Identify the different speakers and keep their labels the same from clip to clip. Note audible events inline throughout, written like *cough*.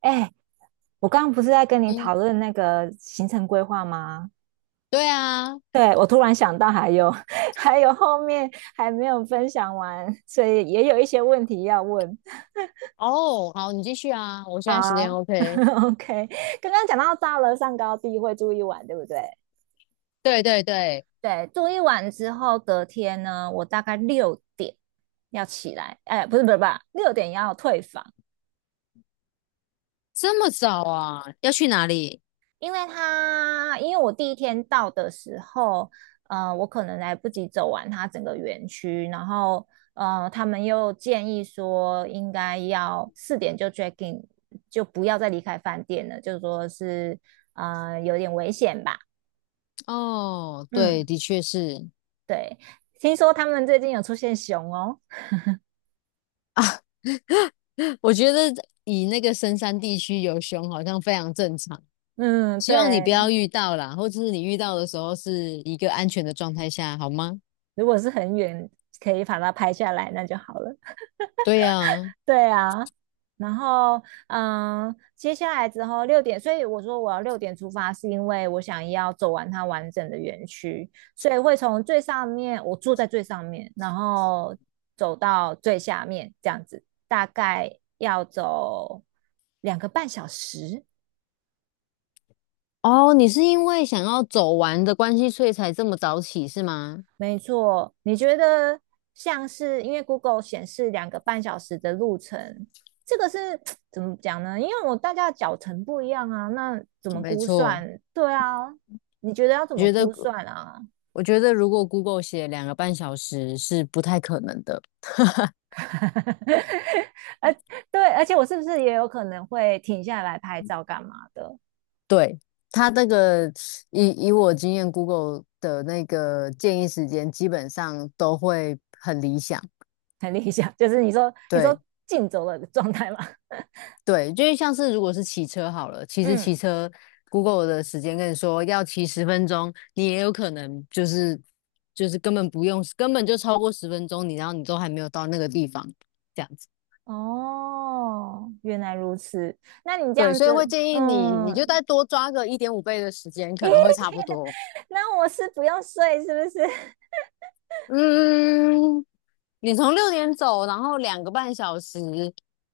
Speaker 1: 哎，我刚刚不是在跟你
Speaker 2: 嗯，
Speaker 1: 讨论那个行程规划吗？
Speaker 2: 对啊。
Speaker 1: 对，我突然想到还有 *laughs* 还有后面还没有分享完，所以也有一些问题要问。
Speaker 2: 哦，好，你继续啊，我现
Speaker 1: 好
Speaker 2: 在时间
Speaker 1: 啊 *laughs*
Speaker 2: OK。
Speaker 1: ，OK，刚刚讲到到了上高地会住一晚，对不对？
Speaker 2: 对对对。
Speaker 1: 对，住一晚之后，隔天呢，我大概六点要起来。哎，不是不是不是，六点要退房。
Speaker 2: 这么早啊？要去哪里？
Speaker 1: 因为他，因为我第一天到的时候，我可能来不及走完它整个园区，然后，他们又建议说应该要4点就 check in，就不要再离开饭店了，就说是，有点危险吧。
Speaker 2: 哦，
Speaker 1: 嗯，
Speaker 2: 对，的确是
Speaker 1: 对。听说他们最近有出现熊哦。
Speaker 2: 啊。*laughs* 我觉得以那个深山地区有熊好像非常正常，
Speaker 1: 嗯，
Speaker 2: 希
Speaker 1: 对。
Speaker 2: 望你不要遇到啦，或者是你遇到的时候是一个安全的状态下，好吗？
Speaker 1: 如果是很远可以把它拍下来，那就好了。
Speaker 2: 对呀。
Speaker 1: 对啊。然后接下来之后六点，所以我说我要六点出发，是因为我想要走完它完整的园区。所以会从最上面，我住在最上面，然后走到最下面这样子，大概要走两个半小时。
Speaker 2: 哦，你是因为想要走完的关系，所以才这么早起是吗？
Speaker 1: 没错，你觉得像是因为 Google 显示2个半小时的路程，这个是 *tsk* 怎么讲呢？因为我大家的脚程不一样啊，那怎么
Speaker 2: 没
Speaker 1: 估
Speaker 2: 错。
Speaker 1: 算？对啊，你觉得要怎
Speaker 2: 我
Speaker 1: 么
Speaker 2: 觉得。
Speaker 1: 估算啊？
Speaker 2: 我觉得如果 Google 写2个半小时是不太可能的。
Speaker 1: *laughs* 而对，而且我是不是也有可能会停下来拍照干嘛的？
Speaker 2: 对，它那个以我经验，Google 的那个建议时间基本上都会很理想。
Speaker 1: *laughs* 很理想，就是你说
Speaker 2: 对
Speaker 1: 竞走的状态嘛。*laughs*
Speaker 2: 对。就是像是如果是骑车好了，其实
Speaker 1: 嗯，
Speaker 2: 骑车 Google 的时间跟你说要骑十分钟，你也有可能就是根本不用，根本就超过十分钟，你然后你都还没有到那个地方，这样子。
Speaker 1: 哦，原来如此。那你这
Speaker 2: 对，
Speaker 1: 样
Speaker 2: 所以
Speaker 1: 子，
Speaker 2: 会建议你，你就
Speaker 1: 嗯，
Speaker 2: 再多抓个一点五倍的时间，可能会差不多。
Speaker 1: 那我是不用睡，是不是？
Speaker 2: 嗯，你从6点走，然后两个半小时，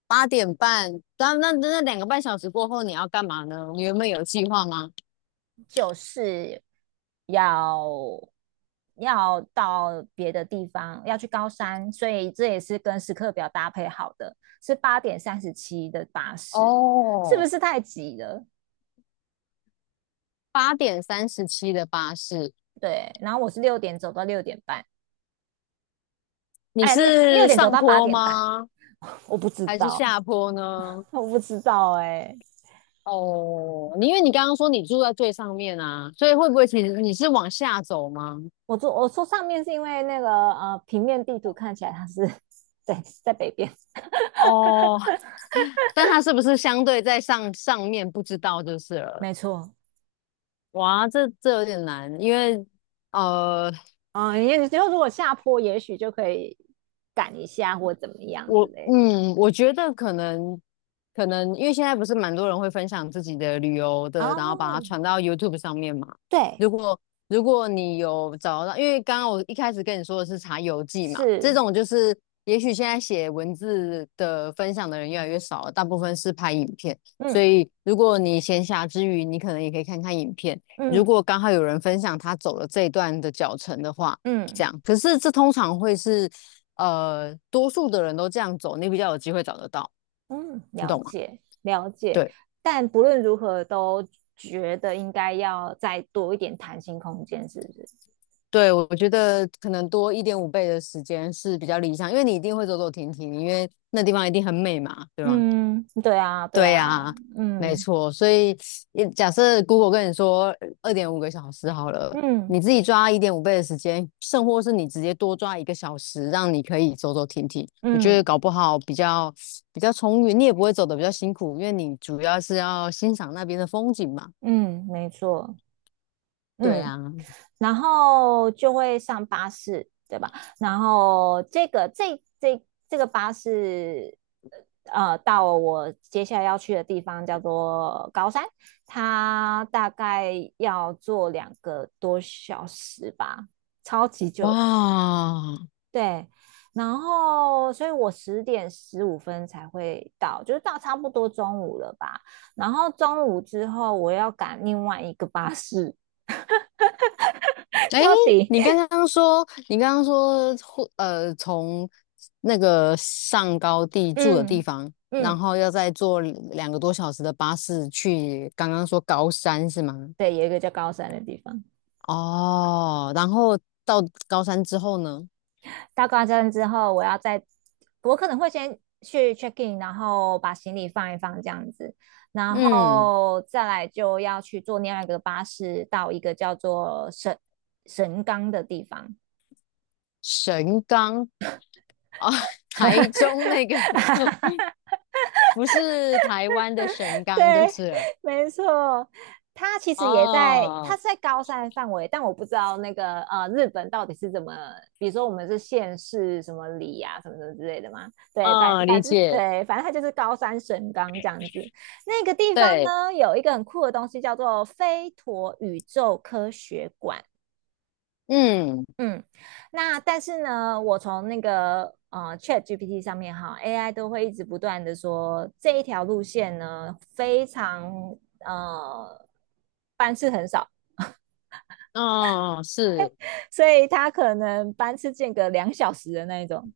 Speaker 2: 8点半，那两个半小时过后你要干嘛呢？你原本有计划吗？
Speaker 1: *laughs* 就是要要到别的地方，要去高山，所以这也是跟时刻表搭配好的，是8:37的巴士。是不
Speaker 2: 哦，
Speaker 1: 是太急了？
Speaker 2: 8点37的巴士。
Speaker 1: 对，然后我是六点走到6点半，
Speaker 2: 你
Speaker 1: 哎，六
Speaker 2: 是
Speaker 1: 点走
Speaker 2: 上
Speaker 1: 到八
Speaker 2: 坡
Speaker 1: 点半，
Speaker 2: 吗？
Speaker 1: 我不知
Speaker 2: 还是
Speaker 1: 道，
Speaker 2: 下坡呢？
Speaker 1: 我不知道、哎、欸
Speaker 2: 哦，你因为你刚刚说你住在最上面啊，所以会不会其实你是往下走吗？
Speaker 1: 我坐我说上面是因为那个平面地图看起来它是 *laughs* 对在北边，
Speaker 2: 哦，但它是不是相对在上面不知道就是了。
Speaker 1: 没错。
Speaker 2: 哇，这这有点难，因为呃，
Speaker 1: 嗯，也就如果下坡，也许就可以赶一下或怎么样之类的。
Speaker 2: 我觉得可能，因为现在不是蛮多人会分享自己的旅游的，然后把它
Speaker 1: 哦，
Speaker 2: 传到 YouTube 上面嘛。
Speaker 1: 对，
Speaker 2: 如果如果你有找到，因为刚刚我一开始跟你说的是查游记嘛，
Speaker 1: 是，
Speaker 2: 这种就是也许现在写文字的分享的人越来越少了，大部分是拍影片。所
Speaker 1: 嗯
Speaker 2: 以如果你闲暇之余，你可能也可以看看影片。如
Speaker 1: 嗯
Speaker 2: 果刚好有人分享他走了这一段的脚程的话，这
Speaker 1: 嗯
Speaker 2: 样。可是这通常会是。呃，多数的人都这样走，你比较有机会找得到，
Speaker 1: 嗯，
Speaker 2: 你
Speaker 1: 了
Speaker 2: 懂吗？
Speaker 1: 解了解。
Speaker 2: 对
Speaker 1: 但不论如何，都觉得应该要再多一点弹性空间，是不是？
Speaker 2: 对，我觉得可能多一点五倍的时间是比较理想，因为你一定会走走停停，因为那地方一定很美嘛，对吗？
Speaker 1: 嗯，对啊对
Speaker 2: 对
Speaker 1: 啊，
Speaker 2: 呀，没
Speaker 1: 嗯
Speaker 2: 错。所以也假设 Google 跟你说2.5个小时好了，你
Speaker 1: 嗯
Speaker 2: 自己抓一点五倍的时间，甚或是你直接多抓一个小时，让你可以走走停停，我觉得
Speaker 1: 嗯
Speaker 2: 搞不好比较充裕，你也不会走的比较辛苦，因为你主要是要欣赏那边的风景嘛。
Speaker 1: 嗯，没错。
Speaker 2: 对
Speaker 1: 嗯，
Speaker 2: 啊。
Speaker 1: 然后就会上巴士，对吧？然后这个巴士，到我接下来要去的地方叫做高山，它大概要坐2个多小时吧，超级
Speaker 2: 哇。
Speaker 1: 久的。对，然后所以我10:15才会到，就是到差不多中午了吧。然后中午之后，我要赶另外一个巴士。*laughs*
Speaker 2: 哎，
Speaker 1: 到底。
Speaker 2: 你刚刚说，你刚刚说，从那个上高地住的地
Speaker 1: 嗯
Speaker 2: 方，然
Speaker 1: 嗯，
Speaker 2: 后要再坐2个多小时的巴士去，刚刚说高山是吗？
Speaker 1: 对，有一个叫高山的地方。
Speaker 2: 哦，然后到高山之后呢？
Speaker 1: 到高山之后，我要再，我可能会先去 check in，然后把行李放一放这样子，然
Speaker 2: 嗯，
Speaker 1: 后再来就要去坐另外一个巴士到一个叫做神冈的地方。
Speaker 2: 神冈。哦，*laughs* 台中那个不是台湾的神
Speaker 1: *laughs*
Speaker 2: 冈就
Speaker 1: 对，
Speaker 2: 是了。
Speaker 1: 没错。他其实也在，他
Speaker 2: 哦，
Speaker 1: 是在高山范围，但我不知道那个日本到底是怎么，比如说我们是县市什么里啊，什么什么之类的嘛。对，反
Speaker 2: 啊，
Speaker 1: 反
Speaker 2: 理
Speaker 1: 正
Speaker 2: 解，
Speaker 1: 对，反正它就是高山神冈这样子。那个地方
Speaker 2: 对，
Speaker 1: 呢，有一个很酷的东西叫做飞陀宇宙科学馆。
Speaker 2: 嗯。
Speaker 1: 嗯，那但是呢，我从那个ChatGPT 上面哈，AI 都会一直不断的说这一条路线呢非常呃班次很少，
Speaker 2: 哦，哦哦是，
Speaker 1: 所以它可能班次间隔2小时的那一种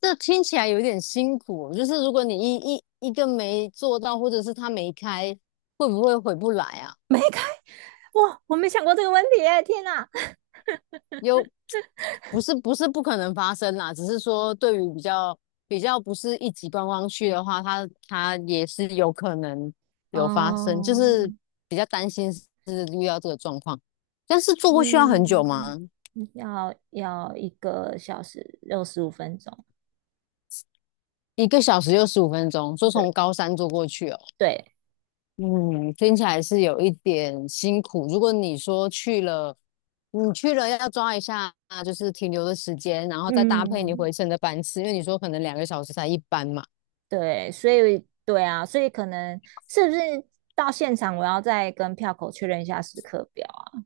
Speaker 2: 这听起来有点辛苦。就是如果你一个没做到，或者是他没开，会不会回不来啊？
Speaker 1: 没开。哇，我没想过这个问题耶天哪。
Speaker 2: 又不是不是不可能发生啦，只是说对于比较不是一级观光区的话，它也是有可能有发生，就是
Speaker 1: 嗯
Speaker 2: 比较担心是遇到这个状况。但是坐过去要很久
Speaker 1: 嗯，
Speaker 2: 吗？
Speaker 1: 要1个小时65分钟。
Speaker 2: 1个小时又15分钟，说
Speaker 1: 对
Speaker 2: 从高山坐过去哦。
Speaker 1: 对，
Speaker 2: 嗯，听起来是有一点辛苦。如果你说去了，你去了要抓一下，就是停留的时间，然后再搭配你
Speaker 1: 嗯。
Speaker 2: 回程的班次，因为你说可能2个小时才一班嘛。
Speaker 1: 对，所以对啊，所以可能是不是到现场我要再跟票口确认一下时刻表啊？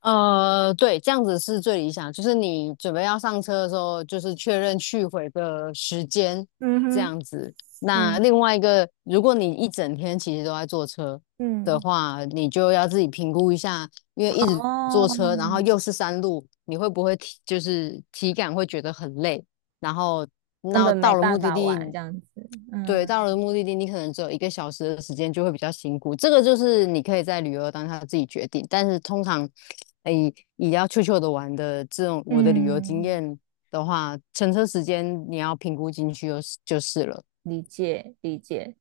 Speaker 2: 呃，对，这样子是最理想，就是你准备要上车的时候，就是确认去回的时间，
Speaker 1: 嗯
Speaker 2: 这
Speaker 1: 哼，
Speaker 2: 样子。那
Speaker 1: 嗯
Speaker 2: 另外一个，如果你一整天其实都在坐车的
Speaker 1: 嗯
Speaker 2: 话，你就要自己评估一下，因为一直
Speaker 1: 哦，
Speaker 2: 坐车，然后又是山路，你会不会体就是体感会觉得很累？然后
Speaker 1: 根
Speaker 2: 那
Speaker 1: 本没
Speaker 2: 到了目
Speaker 1: 办
Speaker 2: 的
Speaker 1: 法
Speaker 2: 地，
Speaker 1: 玩这样子。
Speaker 2: 对，到了
Speaker 1: 嗯，
Speaker 2: 目的地，你可能只有一个小时的时间，就会比较辛苦。这个就是你可以在旅游当下自己决定，但是通常，哎，也要悄悄的玩的这种我的旅游经
Speaker 1: 嗯，
Speaker 2: 验的话，乘车时间你要评估进去就是了。
Speaker 1: 理解理解。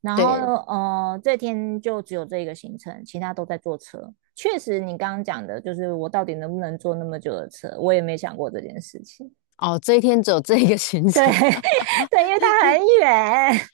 Speaker 1: 然后
Speaker 2: 对，
Speaker 1: 这天就只有这个行程，其他都在坐车。确实，你刚刚讲的就是我到底能不能坐那么久的车，我也没想过这件事情。
Speaker 2: 哦，这一天只有这一个行程
Speaker 1: *laughs* 对，因为它很远。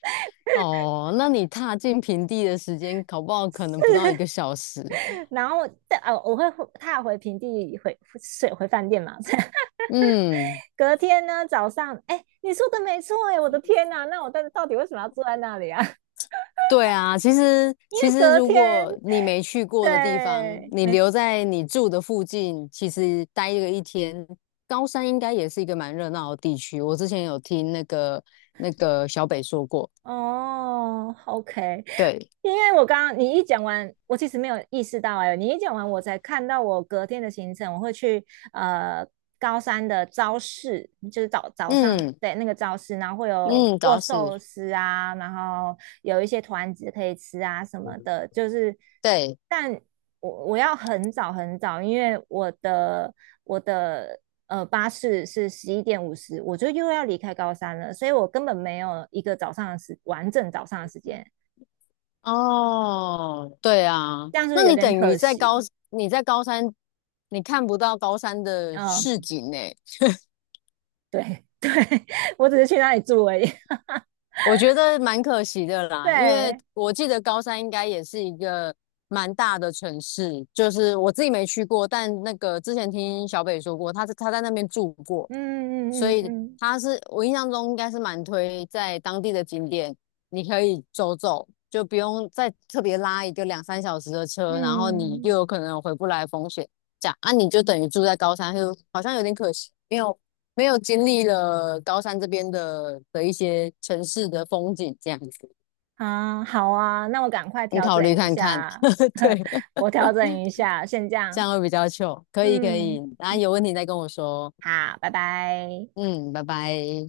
Speaker 2: 哦，那你踏进平地的时间，搞不好可能不到一个小时。
Speaker 1: 然后但我会踏回平地回睡回饭店嘛。*laughs*
Speaker 2: 嗯。
Speaker 1: 隔天呢早上，哎、欸你说的没错，哎、欸我的天呐，啊那我到底为什么要坐在那里啊？*laughs*
Speaker 2: 对啊，其实
Speaker 1: 因为
Speaker 2: 其实
Speaker 1: 隔
Speaker 2: 如
Speaker 1: 天，
Speaker 2: 果你没去过的地方，
Speaker 1: 对，
Speaker 2: 你
Speaker 1: 没错。
Speaker 2: 留在你住的附近，其实待个一天，高山应该也是一个蛮热闹的地区。我之前有听那个那个小北说过，
Speaker 1: 哦，OK，
Speaker 2: 对，
Speaker 1: 因为我刚刚你一讲完，我其实没有意识到，哎、欸你一讲完，我才看到我隔天的行程，我会去呃高山的朝市，就是早上
Speaker 2: 嗯
Speaker 1: 对那个朝市，然后会有
Speaker 2: 嗯，
Speaker 1: 握
Speaker 2: 倒
Speaker 1: 寿
Speaker 2: 是
Speaker 1: 司啊，然后有一些团子可以吃啊什么的，就是
Speaker 2: 对
Speaker 1: 但我要很早很早，因为我的巴士是11:50，我就又要离开高山了，所以我根本没有一个早上的完整早上的时间。
Speaker 2: 哦，对啊，
Speaker 1: 这样不是
Speaker 2: 那
Speaker 1: 有
Speaker 2: 你
Speaker 1: 点
Speaker 2: 等于
Speaker 1: 可惜。
Speaker 2: 在高山，你看不到高山的
Speaker 1: 嗯，
Speaker 2: 市
Speaker 1: 嗯
Speaker 2: 景呢，
Speaker 1: 对对，*laughs* 我只是去那里住而已。
Speaker 2: 我觉得蛮可惜的
Speaker 1: *laughs*
Speaker 2: 啦，因为
Speaker 1: 对，
Speaker 2: 我记得高山应该也是一个蛮大的城市，就是我自己没去过，但那个之前听小北说过，他在那边住过，所
Speaker 1: 嗯嗯嗯
Speaker 2: 以
Speaker 1: 嗯
Speaker 2: 他是我印象中应该是蛮推在当地的景点，你可以走走，就不用再特别拉一个两三小时的车，然后你
Speaker 1: 嗯，
Speaker 2: 又
Speaker 1: 嗯
Speaker 2: 有可能有回不来的风险。这样啊，你就等于住在高山，就好像有点可惜，没有经历了高山这边的一些城市的风景这样子。
Speaker 1: 啊，好啊，那我赶快
Speaker 2: 你
Speaker 1: 调
Speaker 2: 考虑
Speaker 1: 整一
Speaker 2: 看看，
Speaker 1: 下，
Speaker 2: *laughs* 对，
Speaker 1: *laughs* 我调整一下，先这
Speaker 2: 这
Speaker 1: 样。
Speaker 2: 样会比较糗。可以可以，
Speaker 1: 嗯，
Speaker 2: 然后有问题再跟我说。
Speaker 1: 好，拜拜。
Speaker 2: 嗯，拜拜。